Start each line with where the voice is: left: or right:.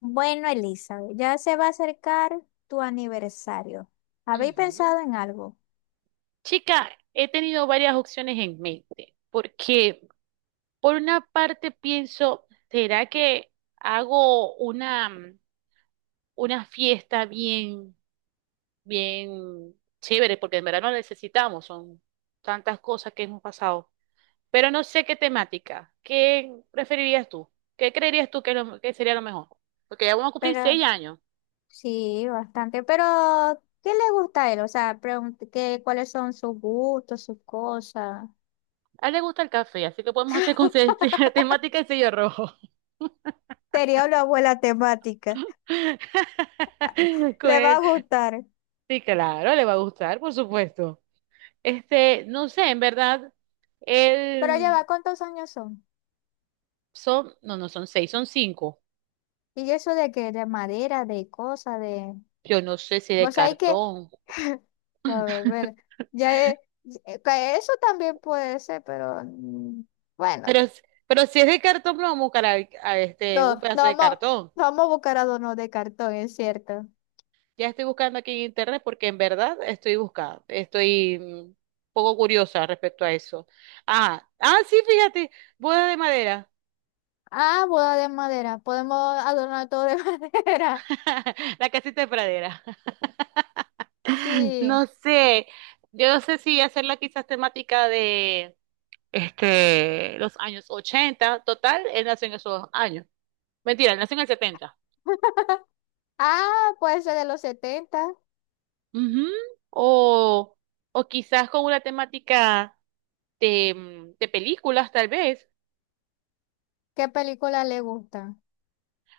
left: Bueno, Elizabeth, ya se va a acercar tu aniversario. ¿Habéis
right: Ujú.
left: pensado en algo?
right: Chica, he tenido varias opciones en mente, porque por una parte pienso, ¿será que hago una fiesta bien, bien chévere? Porque en verano necesitamos, son tantas cosas que hemos pasado, pero no sé qué temática. ¿Qué preferirías tú? ¿Qué creerías tú que, que sería lo mejor? Porque ya vamos a cumplir
left: Pero
right: 6 años.
left: sí, bastante. Pero, ¿qué le gusta a él? O sea, ¿qué, cuáles son sus gustos, sus cosas?
right: A él le gusta el café, así que podemos hacer con temática de sello rojo.
left: Sería una buena temática. Le va a
right: con,
left: gustar.
right: Sí, claro, le va a gustar, por supuesto. Este, no sé, en verdad,
left: Pero ya va,
right: él
left: ¿cuántos años son?
right: son, no, no son seis, son cinco.
left: Y eso de que de madera, de cosas, de...
right: Yo no sé si de
left: Vos sabés que...
right: cartón,
left: A ver, bueno, ya, que eso también puede ser, pero mm,
right: pero,
left: bueno.
right: s- pero si es de cartón, vamos a buscar a, este,
left: No,
right: un
left: no
right: pedazo de
left: vamos,
right: cartón.
left: no vamos a buscar adornos de cartón, es cierto.
right: Ya estoy buscando aquí en internet porque en verdad estoy buscando, estoy un poco curiosa respecto a eso. Ah, ah, sí, fíjate, boda de madera,
left: Ah, boda de madera. Podemos adornar todo de madera.
right: la casita de pradera.
left: Sí.
right: No sé, yo no sé si hacerla quizás temática de este, los años 80, total, él nació en esos años. Mentira, él nació en el 70.
left: Ah, puede ser de los setenta.
right: Ujú. O, o quizás con una temática de películas, tal vez.
left: ¿Qué película le gusta?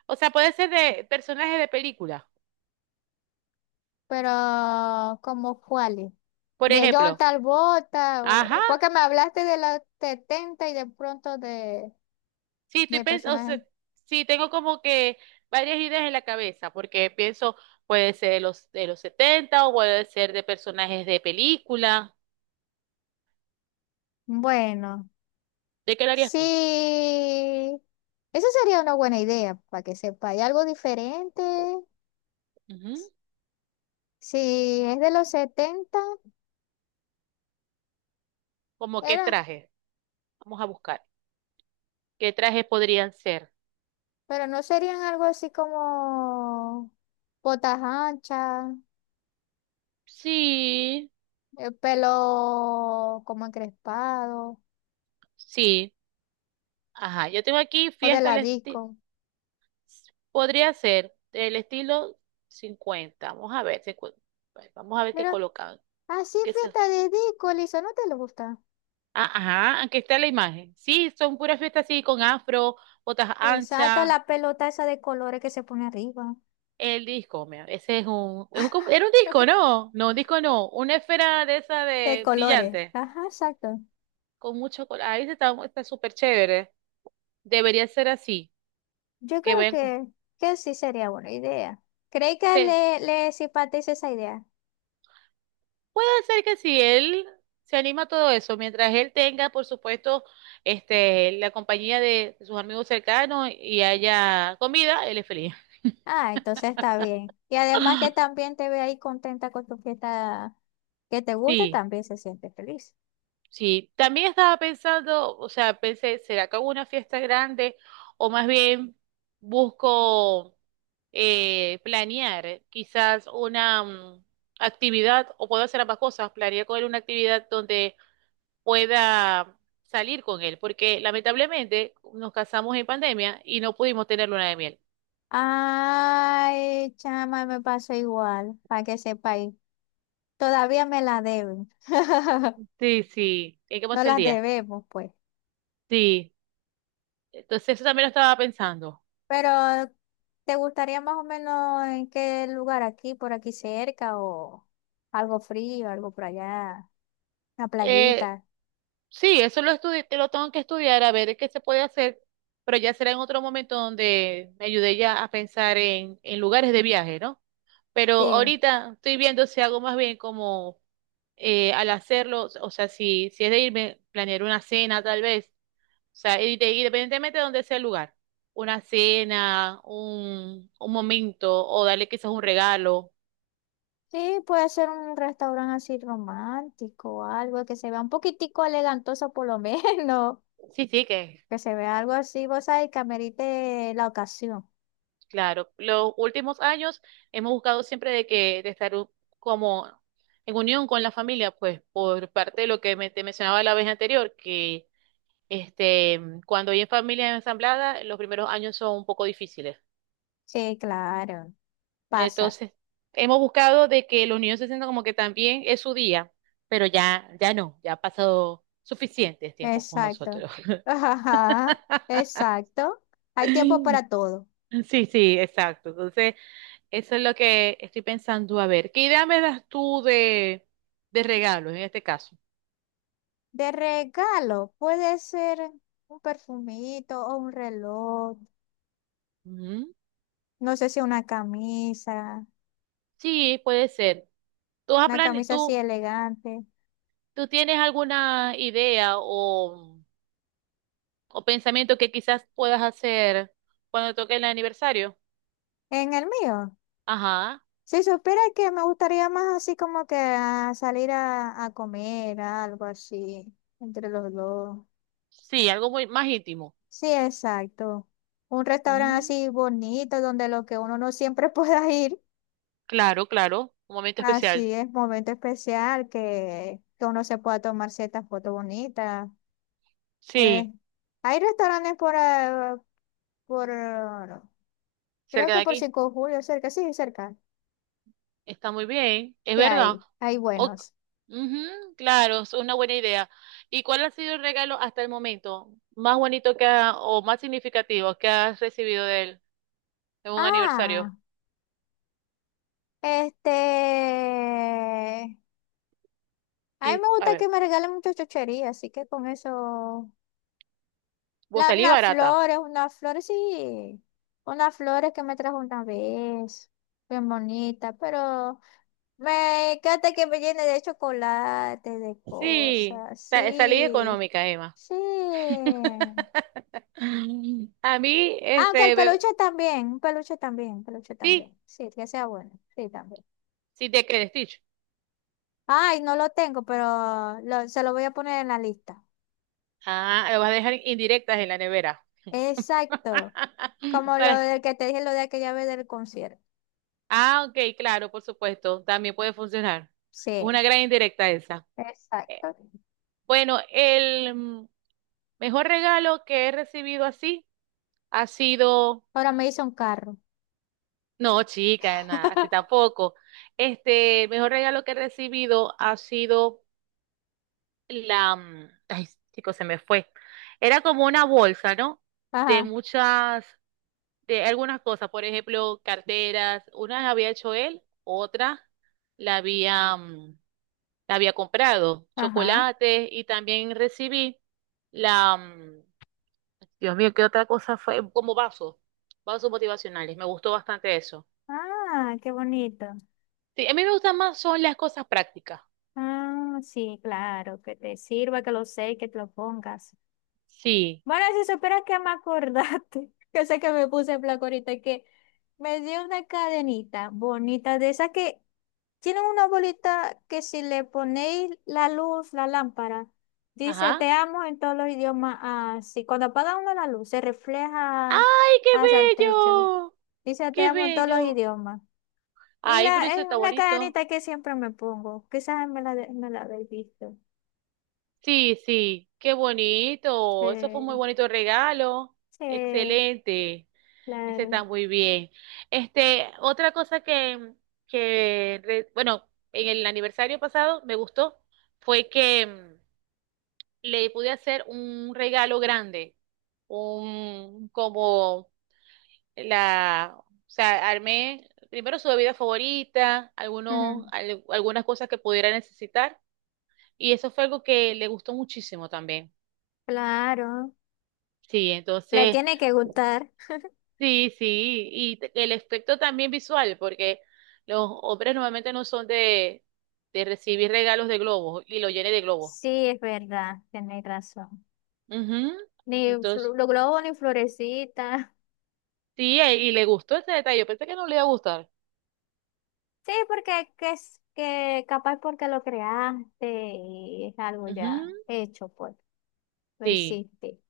right: O sea, puede ser de personajes de películas,
left: Pero, ¿como cuáles?
right: por
left: De John
right: ejemplo.
left: Travolta,
right: Ajá,
left: porque me hablaste de los 70 y de pronto de,
right: sí, estoy
left: de
right: pensando,
left: personajes.
right: sí, tengo como que varias ideas en la cabeza, porque pienso, puede ser de los 70, o puede ser de personajes de película.
left: Bueno,
right: ¿De qué lo harías tú?
left: sí. Esa sería una buena idea, para que sepa. ¿Hay algo diferente?
right: Ujú.
left: Si es de los 70
right: ¿Cómo qué
left: era,
right: traje? Vamos a buscar. ¿Qué trajes podrían ser?
left: pero no serían algo así como botas anchas,
right: Sí,
left: el pelo como encrespado
right: sí. Ajá, yo tengo aquí
left: o de
right: fiesta
left: la
right: al estilo.
left: disco.
right: Podría ser del estilo 50. Vamos a ver, 50. Bueno, vamos a ver qué
left: Pero
right: colocan.
left: así
right: ¿Qué se...
left: fiesta de disco, Elisa, ¿no te lo gusta?
right: Ah, ajá, aquí está la imagen. Sí, son puras fiestas así con afro, botas
left: Exacto,
right: anchas.
left: la pelota esa de colores que se pone arriba.
right: El disco, mira, ese era un disco, ¿no? No, un disco no. Una esfera de esa
left: De
right: de
left: colores,
right: brillante.
left: ajá, exacto.
right: Con mucho color. Ahí está, está súper chévere. Debería ser así.
left: Yo
right: Que
left: creo
right: vayan con.
left: que sí sería buena idea. ¿Cree que
right: Sí,
left: le simpatiza esa idea?
right: puede ser que si él se anima a todo eso, mientras él tenga, por supuesto, este, la compañía de sus amigos cercanos y haya comida, él es feliz.
left: Ah, entonces está bien. Y además que también te ve ahí contenta con tu fiesta que te gusta,
right: Sí,
left: también se siente feliz.
right: sí. También estaba pensando, o sea, pensé, ¿será que hago una fiesta grande? O más bien busco planear quizás una actividad, o puedo hacer ambas cosas, planear con él una actividad donde pueda salir con él, porque lamentablemente nos casamos en pandemia y no pudimos tener luna de miel.
left: Ay, chama, me pasó igual, para que sepáis. Todavía me la deben.
right: Sí, sí, hay que
left: No
right: pasar el
left: las
right: día.
left: debemos, pues.
right: Sí, entonces eso también lo estaba pensando.
left: Pero, ¿te gustaría más o menos en qué lugar aquí, por aquí cerca, o algo frío, algo por allá, una
right: Eh,
left: playita?
right: sí, eso lo tengo que estudiar a ver qué se puede hacer, pero ya será en otro momento donde me ayude ya a pensar en lugares de viaje, ¿no? Pero
left: Sí.
right: ahorita estoy viendo si hago más bien como al hacerlo, o sea, si es de irme, planear una cena tal vez sea, y independientemente de donde sea el lugar, una cena, un momento, o darle quizás un regalo.
left: Sí, puede ser un restaurante así romántico o algo que se vea un poquitico elegantoso por lo menos,
right: Sí, sí, que
left: que se vea algo así, vos sabés, que amerite la ocasión.
right: claro. Los últimos años hemos buscado siempre de que de estar como en unión con la familia, pues por parte de lo que te mencionaba la vez anterior, que este, cuando hay familias ensambladas, los primeros años son un poco difíciles.
left: Sí, claro, pasa.
right: Entonces, hemos buscado de que los niños se sientan como que también es su día, pero ya, ya no, ya ha pasado suficiente tiempo con
left: Exacto.
right: nosotros.
left: Ajá, exacto. Hay tiempo para todo.
right: Sí, sí, exacto. Entonces, eso es lo que estoy pensando. A ver, ¿qué idea me das tú de regalos en este caso?
left: De regalo, puede ser un perfumito o un reloj,
right: Ujú.
left: no sé si una camisa,
right: Sí, puede ser. ¿Tú, has
left: una
right: plane-
left: camisa así
right: tú,
left: elegante.
right: tú tienes alguna idea o pensamiento que quizás puedas hacer cuando toque el aniversario?
left: En el mío.
right: Ajá.
left: Si supiera que me gustaría más así como que a salir a comer, algo así, entre los dos.
right: Sí, algo muy más íntimo.
left: Sí, exacto. Un restaurante
right: Ujú,
left: así bonito donde lo que uno no siempre pueda ir,
right: claro, claro, un momento especial.
left: así es momento especial que uno se pueda tomar ciertas fotos bonitas.
right: Sí,
left: Eh, Hay restaurantes por, ah, creo
right: cerca de
left: que por
right: aquí.
left: 5 de Julio, cerca, sí, cerca.
right: Está muy bien, es
left: ¿Qué
right: verdad.
left: hay? Hay
right: O-
left: buenos.
right: ujú, claro, es una buena idea. ¿Y cuál ha sido el regalo hasta el momento más bonito o más significativo que has recibido de él en un aniversario?
left: Ah, este, a mí me
right: A
left: gusta que
right: ver,
left: me regalen muchas chucherías, así que con eso.
right: vos salí
left: Unas
right: barata.
left: flores, unas flores, sí. Unas flores que me trajo una vez. Bien bonita, pero me encanta que me llene de chocolate, de
right: Sí,
left: cosas,
right: salí
left: sí.
right: económica, Emma.
left: Sí.
right: A mí,
left: Aunque el
right: este,
left: peluche también, un peluche también, un peluche
right: sí,
left: también. Sí, que sea bueno, sí, también.
right: sí te quedes, Stitch.
left: Ay, no lo tengo, pero se lo voy a poner en la lista.
right: Ah, lo vas a dejar indirectas en la nevera.
left: Exacto. Como lo
right: ¿Para qué?
left: de que te dije lo de aquella vez del concierto.
right: Ah, ok, claro, por supuesto, también puede funcionar. Es una
left: Sí,
right: gran indirecta esa. Eh,
left: exacto.
right: Bueno, el mejor regalo que he recibido así ha sido,
left: Ahora me hizo un carro.
right: no, chica, nada, así tampoco. Este, el mejor regalo que he recibido ha sido la, ay, chicos, se me fue. Era como una bolsa, ¿no? De
left: Ajá,
right: muchas, de algunas cosas, por ejemplo, carteras. Unas había hecho él, otra la había había comprado
left: ajá.
right: chocolates y también recibí la, Dios mío, ¿qué otra cosa fue? Como vasos, vasos motivacionales. Me gustó bastante eso.
left: Ah, qué bonito.
right: Sí, a mí me gustan más son las cosas prácticas.
left: Ah, sí, claro, que te sirva, que lo sé, que te lo pongas.
right: Sí.
left: Mara, si supieras que me acordaste, que sé que me puse en flaco ahorita, que me dio una cadenita bonita de esas que tienen una bolita que si le ponéis la luz, la lámpara, dice
right: Ajá.
left: te amo en todos los idiomas, así. Cuando apaga uno la luz, se refleja
right: ¡Ay, qué
left: hacia el techo.
right: bello!
left: Dice te
right: ¡Qué
left: amo en todos los
right: bello!
left: idiomas. Y
right: Ay, pero eso
left: es
right: está
left: una
right: bonito.
left: cadenita que siempre me pongo. Quizás me la habéis visto.
right: Sí, sí, qué bonito. Eso fue un muy
left: Sí,
right: bonito regalo.
left: sí,
right: Excelente. Ese está
left: claro.
right: muy bien. Este, otra cosa bueno, en el aniversario pasado me gustó fue que le pude hacer un regalo grande, un como la, o sea, armé primero su bebida favorita,
left: Ujú.
right: algunas cosas que pudiera necesitar, y eso fue algo que le gustó muchísimo también.
left: Claro,
right: Sí,
left: le
right: entonces
left: tiene que gustar.
right: sí, sí, y el aspecto también visual, porque los hombres normalmente no son de recibir regalos de globos y lo llene de globos.
left: Sí, es verdad, tenéis razón.
right: Ujú.
left: Ni
right: Entonces,
left: los globos ni florecitas.
right: sí, y le gustó ese detalle. Yo pensé que no le iba a gustar.
left: Sí, porque que es que capaz porque lo creaste y es algo
right: Ujú.
left: ya hecho, pues, lo
right: Sí,
left: hiciste.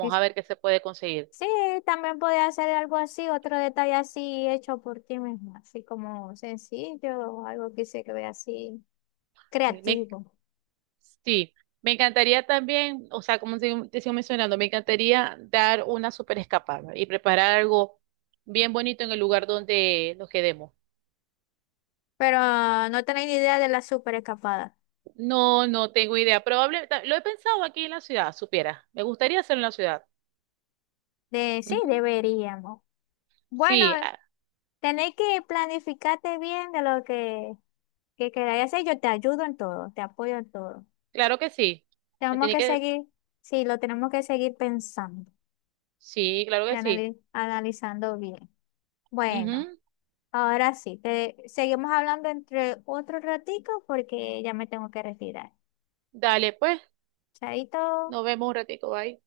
left: Y
right: a ver qué se puede conseguir.
left: sí, también podía hacer algo así, otro detalle así hecho por ti misma, así como sencillo, algo que se que ve así
right: Me-
left: creativo.
right: sí, me encantaría también, o sea, como te sigo mencionando, me encantaría dar una super escapada y preparar algo bien bonito en el lugar donde nos quedemos.
left: Pero no tenéis ni idea de la super escapada.
right: No, no tengo idea. Probable, lo he pensado aquí en la ciudad, supiera. Me gustaría hacerlo en la ciudad.
left: De sí,
right: Ujú.
left: deberíamos. Bueno.
right: Sí, ah,
left: Tenéis que planificarte bien de lo que queráis hacer. Yo te ayudo en todo, te apoyo en todo.
right: claro que sí. Me
left: Tenemos
right: tiene
left: que
right: que,
left: seguir, sí, lo tenemos que seguir pensando
right: sí, claro
left: y
right: que sí.
left: analizando bien. Bueno,
right: Ujú.
left: ahora sí, te seguimos hablando entre otro ratico porque ya me tengo que retirar.
right: Dale, pues,
left: Chaito.
right: nos vemos un ratico, bye.